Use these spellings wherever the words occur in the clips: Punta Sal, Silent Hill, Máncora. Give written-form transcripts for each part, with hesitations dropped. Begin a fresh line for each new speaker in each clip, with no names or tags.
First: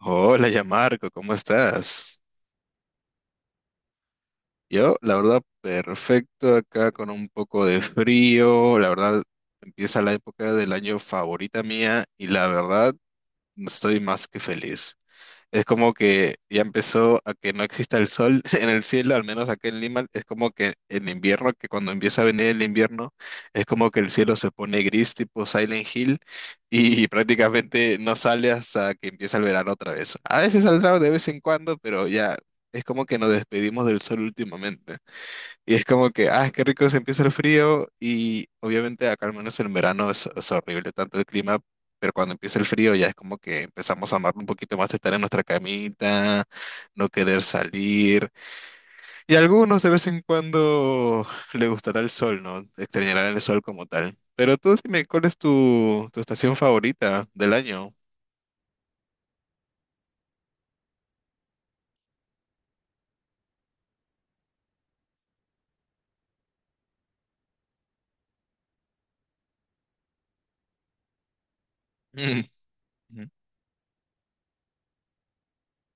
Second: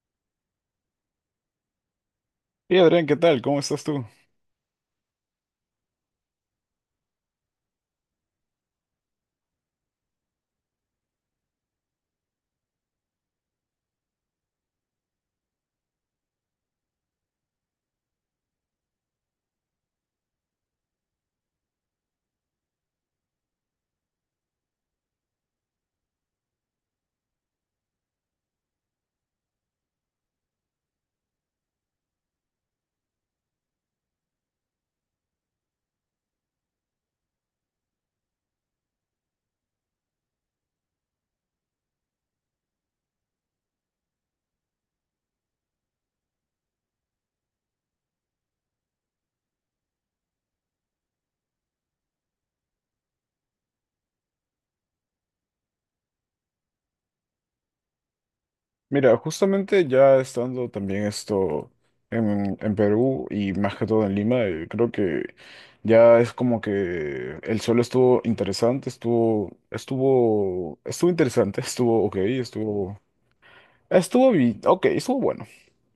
Hola, ya Marco, ¿cómo estás?
Y Adrián, ¿qué tal? ¿Cómo estás tú?
Yo, la verdad, perfecto acá con un poco de frío. La verdad, empieza la época del año favorita mía y la verdad, estoy más que feliz. Es como que ya empezó a que no exista el sol en el cielo, al menos aquí en Lima, es como que en invierno, que cuando empieza a venir el invierno, es como que el cielo se pone gris tipo Silent Hill y prácticamente no sale hasta que empieza el verano otra vez. A veces saldrá de vez en cuando, pero ya es como que nos despedimos del sol últimamente. Y es como que, ah, qué rico se empieza el frío y obviamente acá al menos en verano es horrible tanto el clima, pero cuando empieza el frío ya es como que empezamos a amar un poquito más estar en nuestra camita, no querer salir. Y a algunos de vez en cuando le gustará el sol, ¿no? Extrañarán el sol como tal. Pero tú dime, ¿cuál es tu estación favorita del año?
Mira, justamente ya estando también esto en Perú y más que todo en Lima, creo que ya es como que el suelo estuvo interesante, estuvo interesante, estuvo ok,
Mm. Ujú.
ok, estuvo bueno,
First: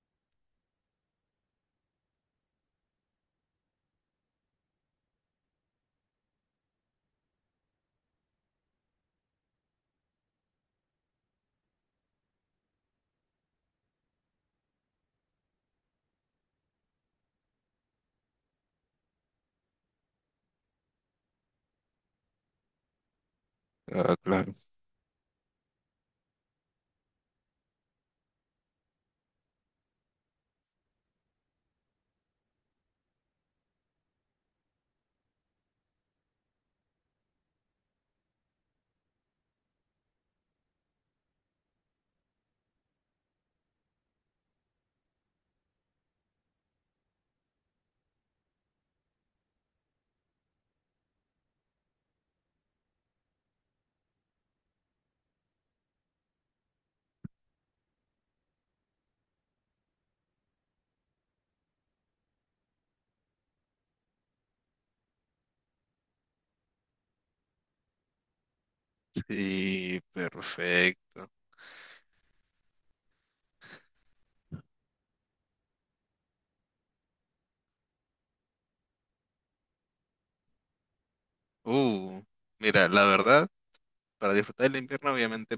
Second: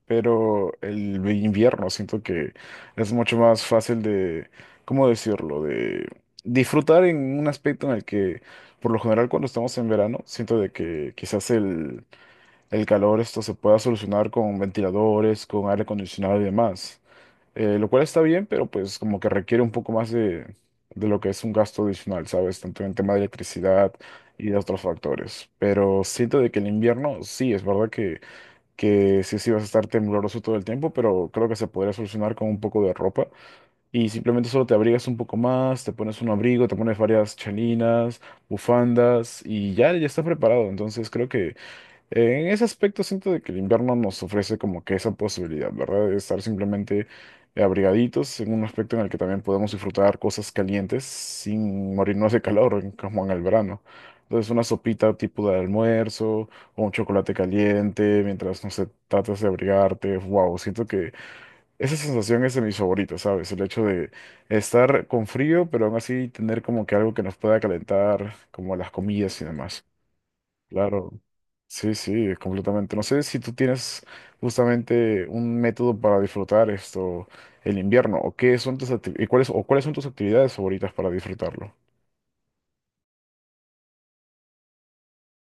pero el invierno siento que es mucho más fácil de, ¿cómo decirlo? De disfrutar en un aspecto en el que, por lo general, cuando estamos en verano, siento de que quizás el calor esto se pueda solucionar con ventiladores, con aire acondicionado y demás. Lo cual está bien, pero pues como que requiere un poco más de lo que es un gasto adicional, ¿sabes? Tanto en tema de electricidad
Ah,
y
claro.
de otros factores. Pero siento de que el invierno, sí, es verdad que, sí vas a estar tembloroso todo el tiempo, pero creo que se podría solucionar con un poco de ropa. Y simplemente solo te abrigas un poco más, te pones un abrigo, te pones varias chalinas, bufandas y ya estás preparado. Entonces creo que... En ese aspecto siento de que el invierno nos ofrece como que esa posibilidad, ¿verdad? De estar simplemente abrigaditos en un aspecto en el que también podemos disfrutar cosas calientes sin morirnos de calor, en- como en el verano. Entonces una sopita tipo de almuerzo o un chocolate caliente mientras, no sé, tratas de abrigarte. Wow, siento que esa sensación es de mis favoritas, ¿sabes? El hecho de estar con frío, pero aún así tener como que algo que nos pueda calentar, como las comidas y demás.
Sí,
Claro,
perfecto.
sí, sí, completamente. No sé si tú tienes justamente un método para disfrutar esto, el invierno, o qué son tus acti- y cuáles son tus actividades favoritas para disfrutarlo.
Uh, mira, la verdad, para disfrutar del invierno obviamente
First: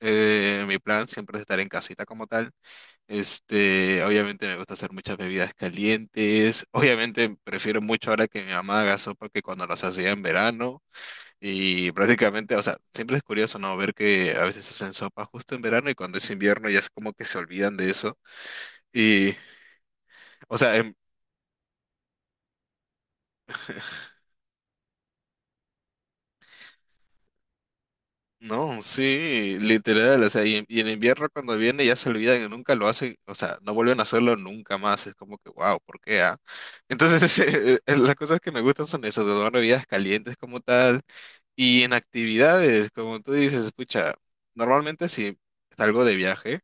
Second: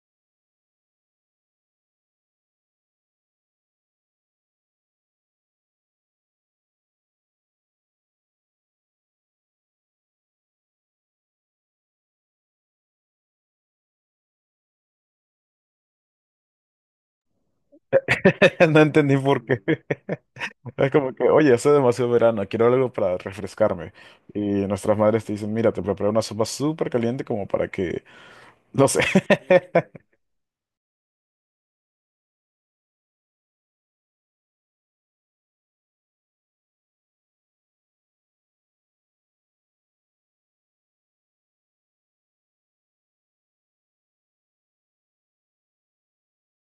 Mi plan siempre es estar en casita como tal. Este, obviamente me gusta hacer muchas bebidas calientes. Obviamente prefiero mucho ahora que mi mamá haga sopa que cuando las hacía en verano. Y prácticamente, o sea, siempre es curioso, ¿no? Ver que a veces hacen sopa justo en verano y cuando es invierno ya es como que se olvidan de eso.
No entendí
Y,
por qué.
o sea,
Es
en-
como que, oye, hace demasiado verano, quiero algo para refrescarme. Y nuestras madres te dicen, mira, te preparé una sopa súper caliente como para que,
No,
no sé.
sí, literal, o sea, y, en invierno cuando viene ya se olvidan y nunca lo hacen, o sea, no vuelven a hacerlo nunca más, es como que, wow, ¿por qué, ah? Entonces, las cosas que me gustan son esas, las bebidas calientes como tal, y en actividades, como tú dices, escucha, normalmente si salgo de viaje,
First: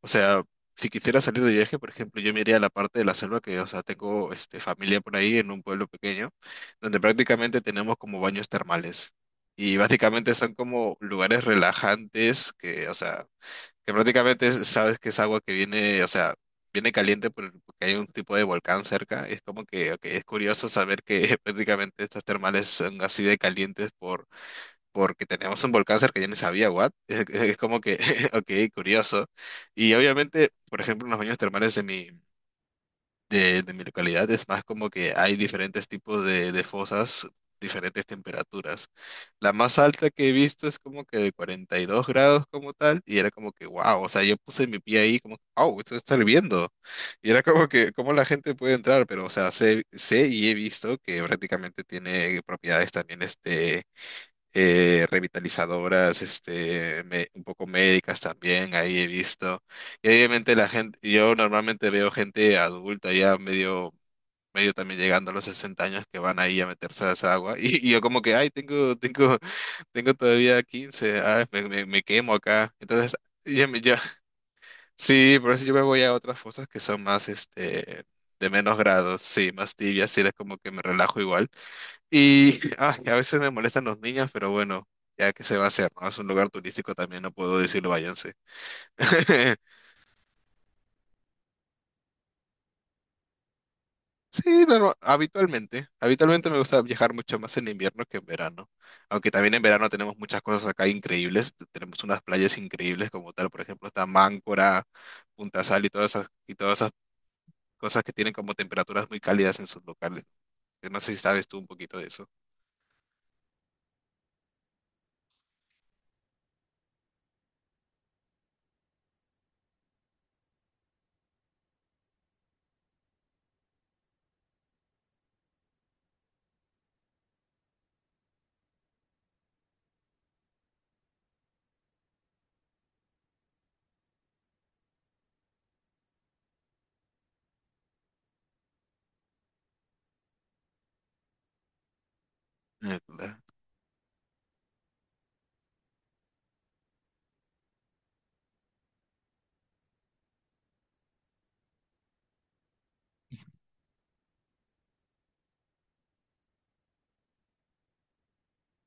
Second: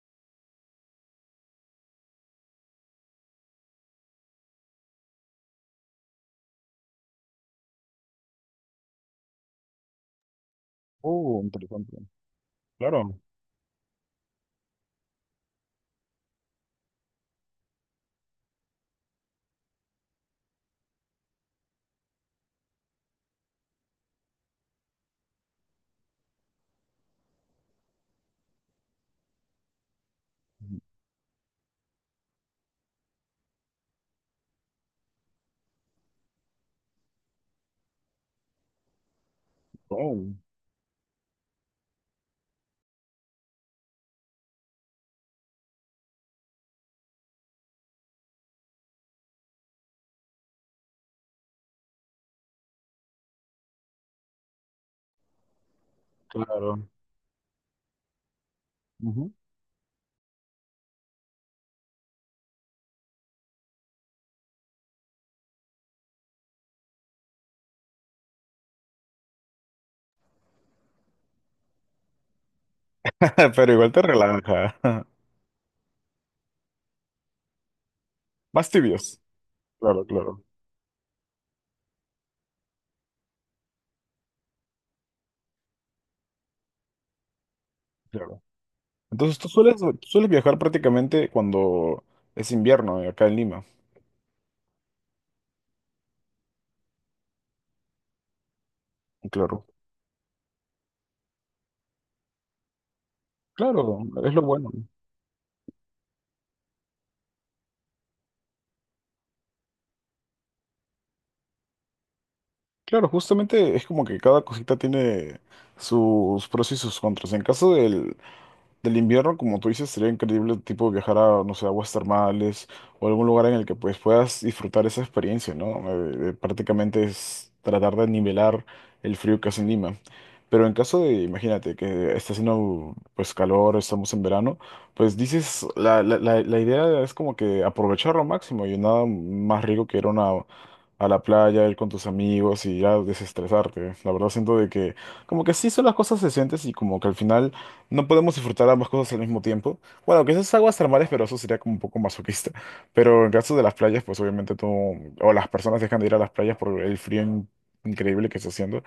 o sea, si quisiera salir de viaje, por ejemplo, yo me iría a la parte de la selva que, o sea, tengo este, familia por ahí en un pueblo pequeño, donde prácticamente tenemos como baños termales. Y básicamente son como
Oh,
lugares
interesante.
relajantes que, o
Claro.
sea, que prácticamente es- sabes que es agua que viene, o sea, viene caliente porque hay un tipo de volcán cerca. Es como que, ok, es curioso saber que prácticamente estas termales son así de calientes porque tenemos un volcán cerca, yo ni sabía, what? Es, como que, ok, curioso. Y obviamente, por ejemplo, en los baños termales de mi, de mi localidad es más como que hay diferentes tipos de fosas, diferentes temperaturas. La más alta que he
Oh,
visto es como que de 42 grados como tal, y era como que, wow, o sea, yo puse mi pie ahí como, wow, esto está hirviendo. Y era como que, ¿cómo la gente puede entrar? Pero, o sea, sé, sé y he visto que prácticamente tiene propiedades también, este revitalizadoras,
claro.
este, me- un poco médicas también, ahí he
Ujú.
visto. Y obviamente la gente, yo normalmente veo gente adulta ya medio, medio también llegando a los 60 años que van ahí a meterse a esa agua. Y, y yo como que, ay, tengo todavía 15, ay, me quemo acá. Entonces, yo,
Pero
me-
igual
yo-
te relaja.
sí, por eso yo me voy a otras fosas que son más, este, de
Más
menos
tibios.
grados, sí, más
Claro,
tibias, y es
claro.
como que me relajo igual. Y ay, a veces me molestan los niños, pero bueno, ya que se va a hacer, ¿no? Es un lugar turístico también, no puedo decirlo, váyanse.
Claro. Entonces tú sueles viajar prácticamente cuando es invierno acá en Lima.
Sí, norma- habitualmente. Habitualmente me gusta viajar mucho más en invierno que en verano. Aunque también en
Claro.
verano tenemos muchas cosas acá increíbles. Tenemos unas playas increíbles como tal, por ejemplo,
Claro,
está
es lo bueno.
Máncora, Punta Sal y todas esas, cosas que tienen como temperaturas muy cálidas en sus locales. Yo no sé si sabes tú un poquito de eso.
Claro, justamente es como que cada cosita tiene sus pros y sus contras. En caso del, del invierno, como tú dices, sería increíble tipo viajar a, no sé, aguas termales o algún lugar en el que pues puedas disfrutar esa experiencia, ¿no? Prácticamente es tratar de nivelar el frío que hace en Lima. Pero en caso de, imagínate, que está haciendo pues calor, estamos en verano, pues dices, la idea es como que aprovecharlo al máximo y nada más rico que ir a una- a la playa, ir con tus amigos y ya
Ah, claro.
desestresarte. La verdad siento de que como que sí son las cosas decentes y como que al final no podemos disfrutar ambas cosas al mismo tiempo. Bueno, quizás aguas termales, pero eso sería como un poco masoquista. Pero en caso de las playas, pues obviamente tú o las personas dejan de ir a las playas por el frío in- increíble que está haciendo.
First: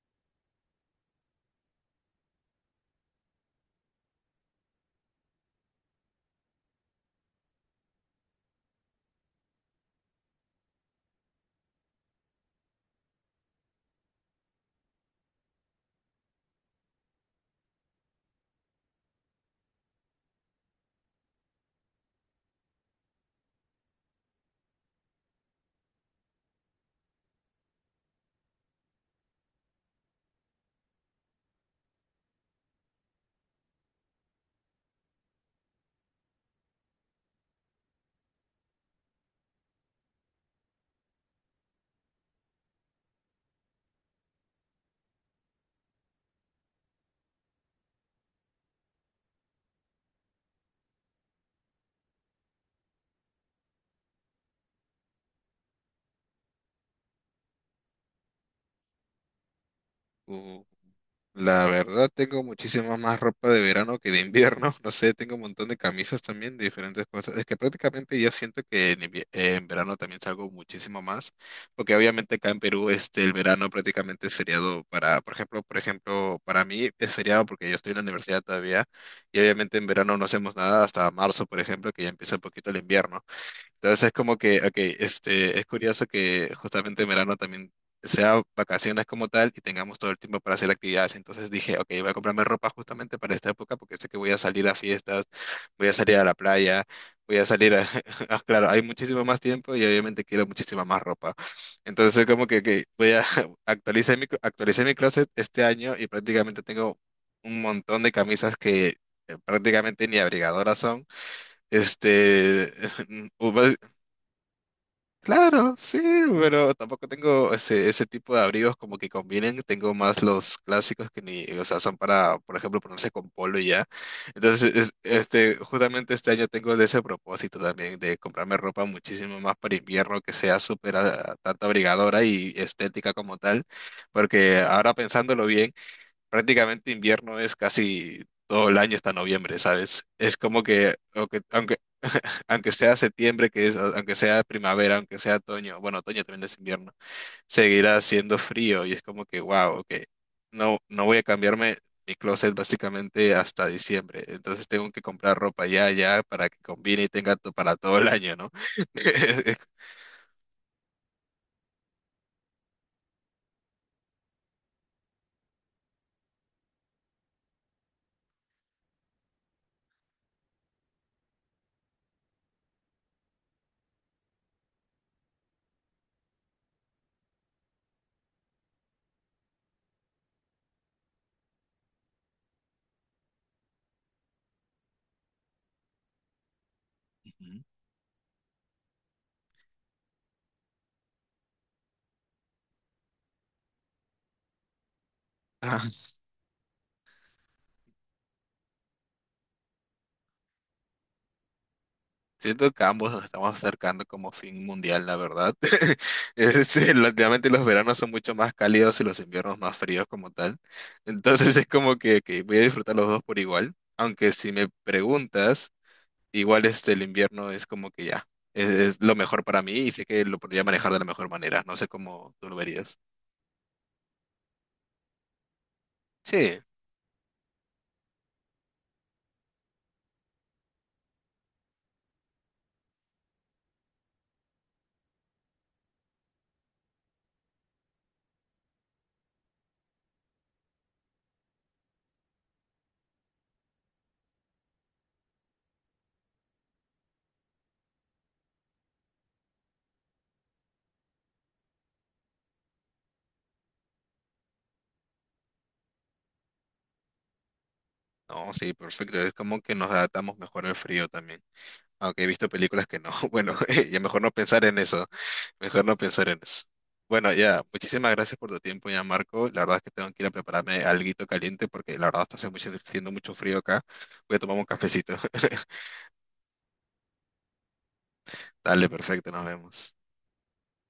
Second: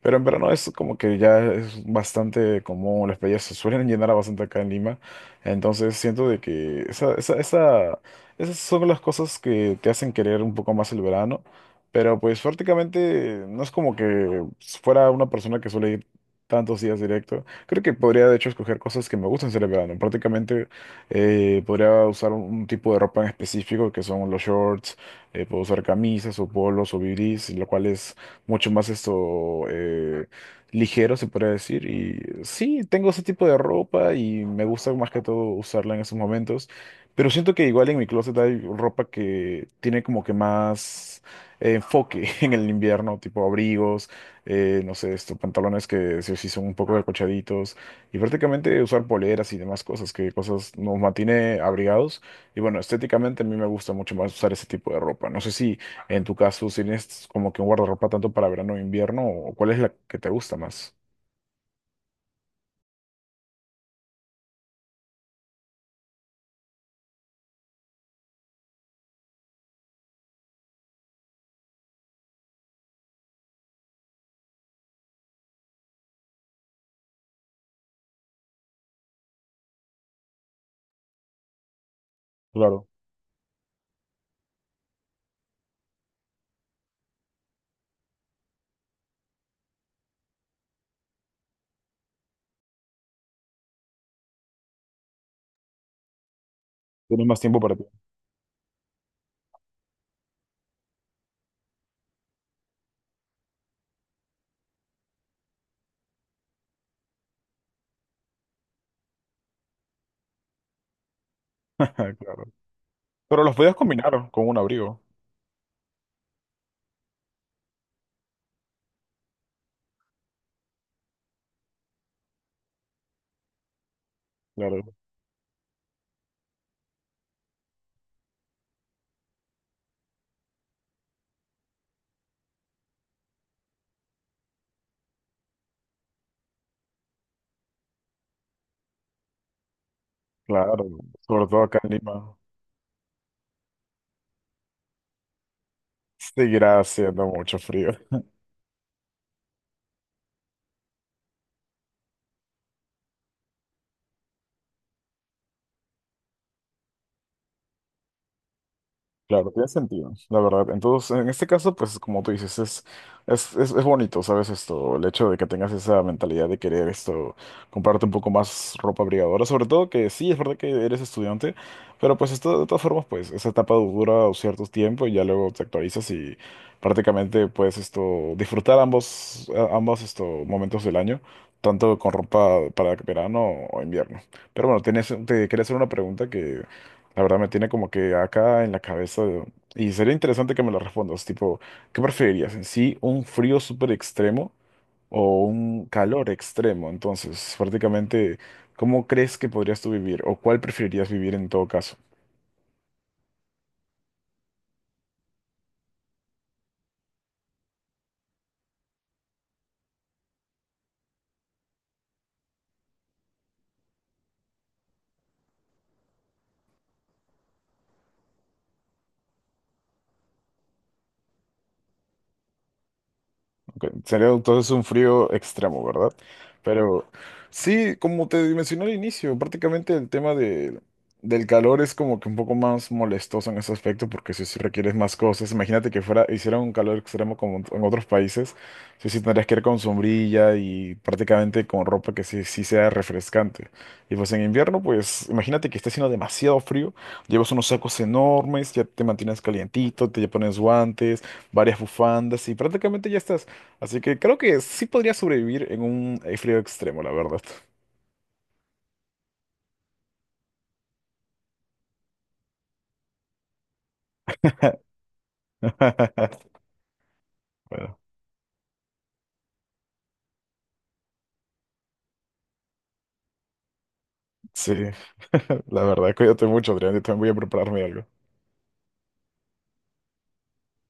Pero en verano es como que ya es bastante común, las playas se suelen llenar bastante acá en Lima. Entonces siento de que esa- esas son las cosas que te hacen querer un poco más el verano. Pero pues prácticamente no es como que fuera una persona que suele ir tantos días directo. Creo que podría de hecho escoger cosas que me gustan hacer el verano. Prácticamente podría usar un tipo de ropa en específico que son los shorts, puedo usar camisas o polos o bibis, lo cual es mucho más esto ligero, se podría decir. Y sí, tengo ese tipo de ropa y me gusta más que todo usarla en esos momentos. Pero siento que igual en mi closet hay ropa que tiene como que más enfoque en el invierno, tipo abrigos, no sé, esto pantalones que sí, o sí son un poco acolchaditos y prácticamente usar poleras y demás cosas, que cosas nos mantiene abrigados. Y bueno, estéticamente a mí me gusta mucho más usar ese tipo de ropa. No sé si en tu caso, si tienes como que un guardarropa tanto para verano o invierno, ¿o cuál es la que te gusta más?
La verdad, tengo muchísima más ropa de verano que de invierno. No sé, tengo un montón de camisas también de diferentes cosas. Es que prácticamente yo siento que en, invie- en verano también salgo muchísimo más, porque obviamente acá en Perú este, el verano prácticamente es feriado para, por ejemplo, para mí es feriado porque yo estoy en la universidad todavía y obviamente en verano no hacemos nada hasta marzo, por ejemplo, que ya empieza un poquito el
Claro,
invierno. Entonces es como que, ok, este, es curioso que justamente en verano también sea vacaciones como tal y tengamos todo el tiempo para hacer actividades. Entonces dije, ok, voy a comprarme ropa justamente para esta época porque sé que voy a salir a fiestas, voy a salir a la playa,
tienes
voy
más
a
tiempo
salir
para ti.
a... Ah, claro, hay muchísimo más tiempo y obviamente quiero muchísima más ropa. Entonces es como que voy a actualizar mi, actualicé mi closet este año y prácticamente tengo un montón de camisas que... prácticamente ni abrigadoras son,
Claro.
este,
Pero
u-
los podías combinar con un abrigo.
Claro, sí, pero tampoco tengo ese, ese tipo de abrigos como que combinen. Tengo más los clásicos que ni, o sea, son para, por ejemplo, ponerse con polo y ya. Entonces, es-
Claro,
este, justamente este año tengo de ese propósito también, de comprarme ropa muchísimo más para invierno, que sea súper, ah, tanto abrigadora y estética como tal. Porque ahora pensándolo bien, prácticamente invierno es casi todo el año hasta noviembre, ¿sabes? Es como
claro.
que,
Sobre todo
aunque,
acá en Lima.
aunque sea septiembre, que es, aunque sea primavera, aunque sea otoño, bueno, otoño también es
Seguirá
invierno,
haciendo mucho frío.
seguirá haciendo frío y es como que, wow, ok, no, no voy a cambiarme mi closet básicamente hasta diciembre, entonces tengo que comprar ropa ya, ya, para que combine y tenga to- para todo el año, ¿no?
Claro, tiene sentido, la verdad. Entonces, en este caso, pues como tú dices, es bonito, ¿sabes? Esto, el hecho de que tengas esa mentalidad de querer esto, comprarte un poco más ropa abrigadora, sobre todo que sí, es verdad que eres estudiante, pero pues esto, de todas formas, pues esa etapa dura un cierto tiempo y ya luego te actualizas y prácticamente puedes esto, disfrutar ambos, a- ambos esto, momentos del año, tanto con ropa para verano o invierno. Pero bueno, tienes, te quería hacer una pregunta que la verdad me tiene como que acá en la cabeza de- y sería interesante que me lo respondas, tipo, ¿qué preferirías? ¿En sí un frío súper extremo o un
Ujú.
calor extremo? Entonces, prácticamente, ¿cómo crees que podrías tú vivir o cuál preferirías vivir en todo caso?
Siento que ambos nos estamos acercando como fin mundial, la verdad. Es, relativamente los veranos son mucho más cálidos y los inviernos más fríos como tal. Entonces es como que voy a disfrutar los dos por igual. Aunque si me preguntas, igual este, el invierno es como que ya, es lo mejor para mí y sé que lo podría manejar de la mejor manera. No sé cómo tú lo verías.
Ok, sería entonces un frío extremo, ¿verdad?
Sí,
Pero sí, como te mencioné al inicio, prácticamente el tema de, del calor es como que un poco más molestoso en ese aspecto porque si, si requieres más cosas, imagínate que fuera, hiciera un calor extremo como en otros países, sí, sí tendrías que ir con sombrilla y prácticamente con ropa que sí, sí sea refrescante. Y pues en invierno, pues imagínate que esté haciendo demasiado frío, llevas unos sacos enormes, ya te mantienes calientito, te pones guantes varias bufandas y prácticamente ya estás. Así que creo que sí podría sobrevivir en un frío extremo, la verdad.
no, sí, perfecto. Es como que nos adaptamos mejor al frío también. Aunque he visto películas que no. Bueno, ya mejor no pensar en eso. Mejor no pensar en eso. Bueno, ya,
Bueno,
muchísimas gracias por tu tiempo ya, Marco. La verdad es que tengo que ir a prepararme alguito caliente porque la verdad está haciendo mucho frío acá. Voy a tomar un
sí,
cafecito.
la verdad, cuídate mucho, Adrián, yo también voy a prepararme algo.
Dale, perfecto, nos vemos.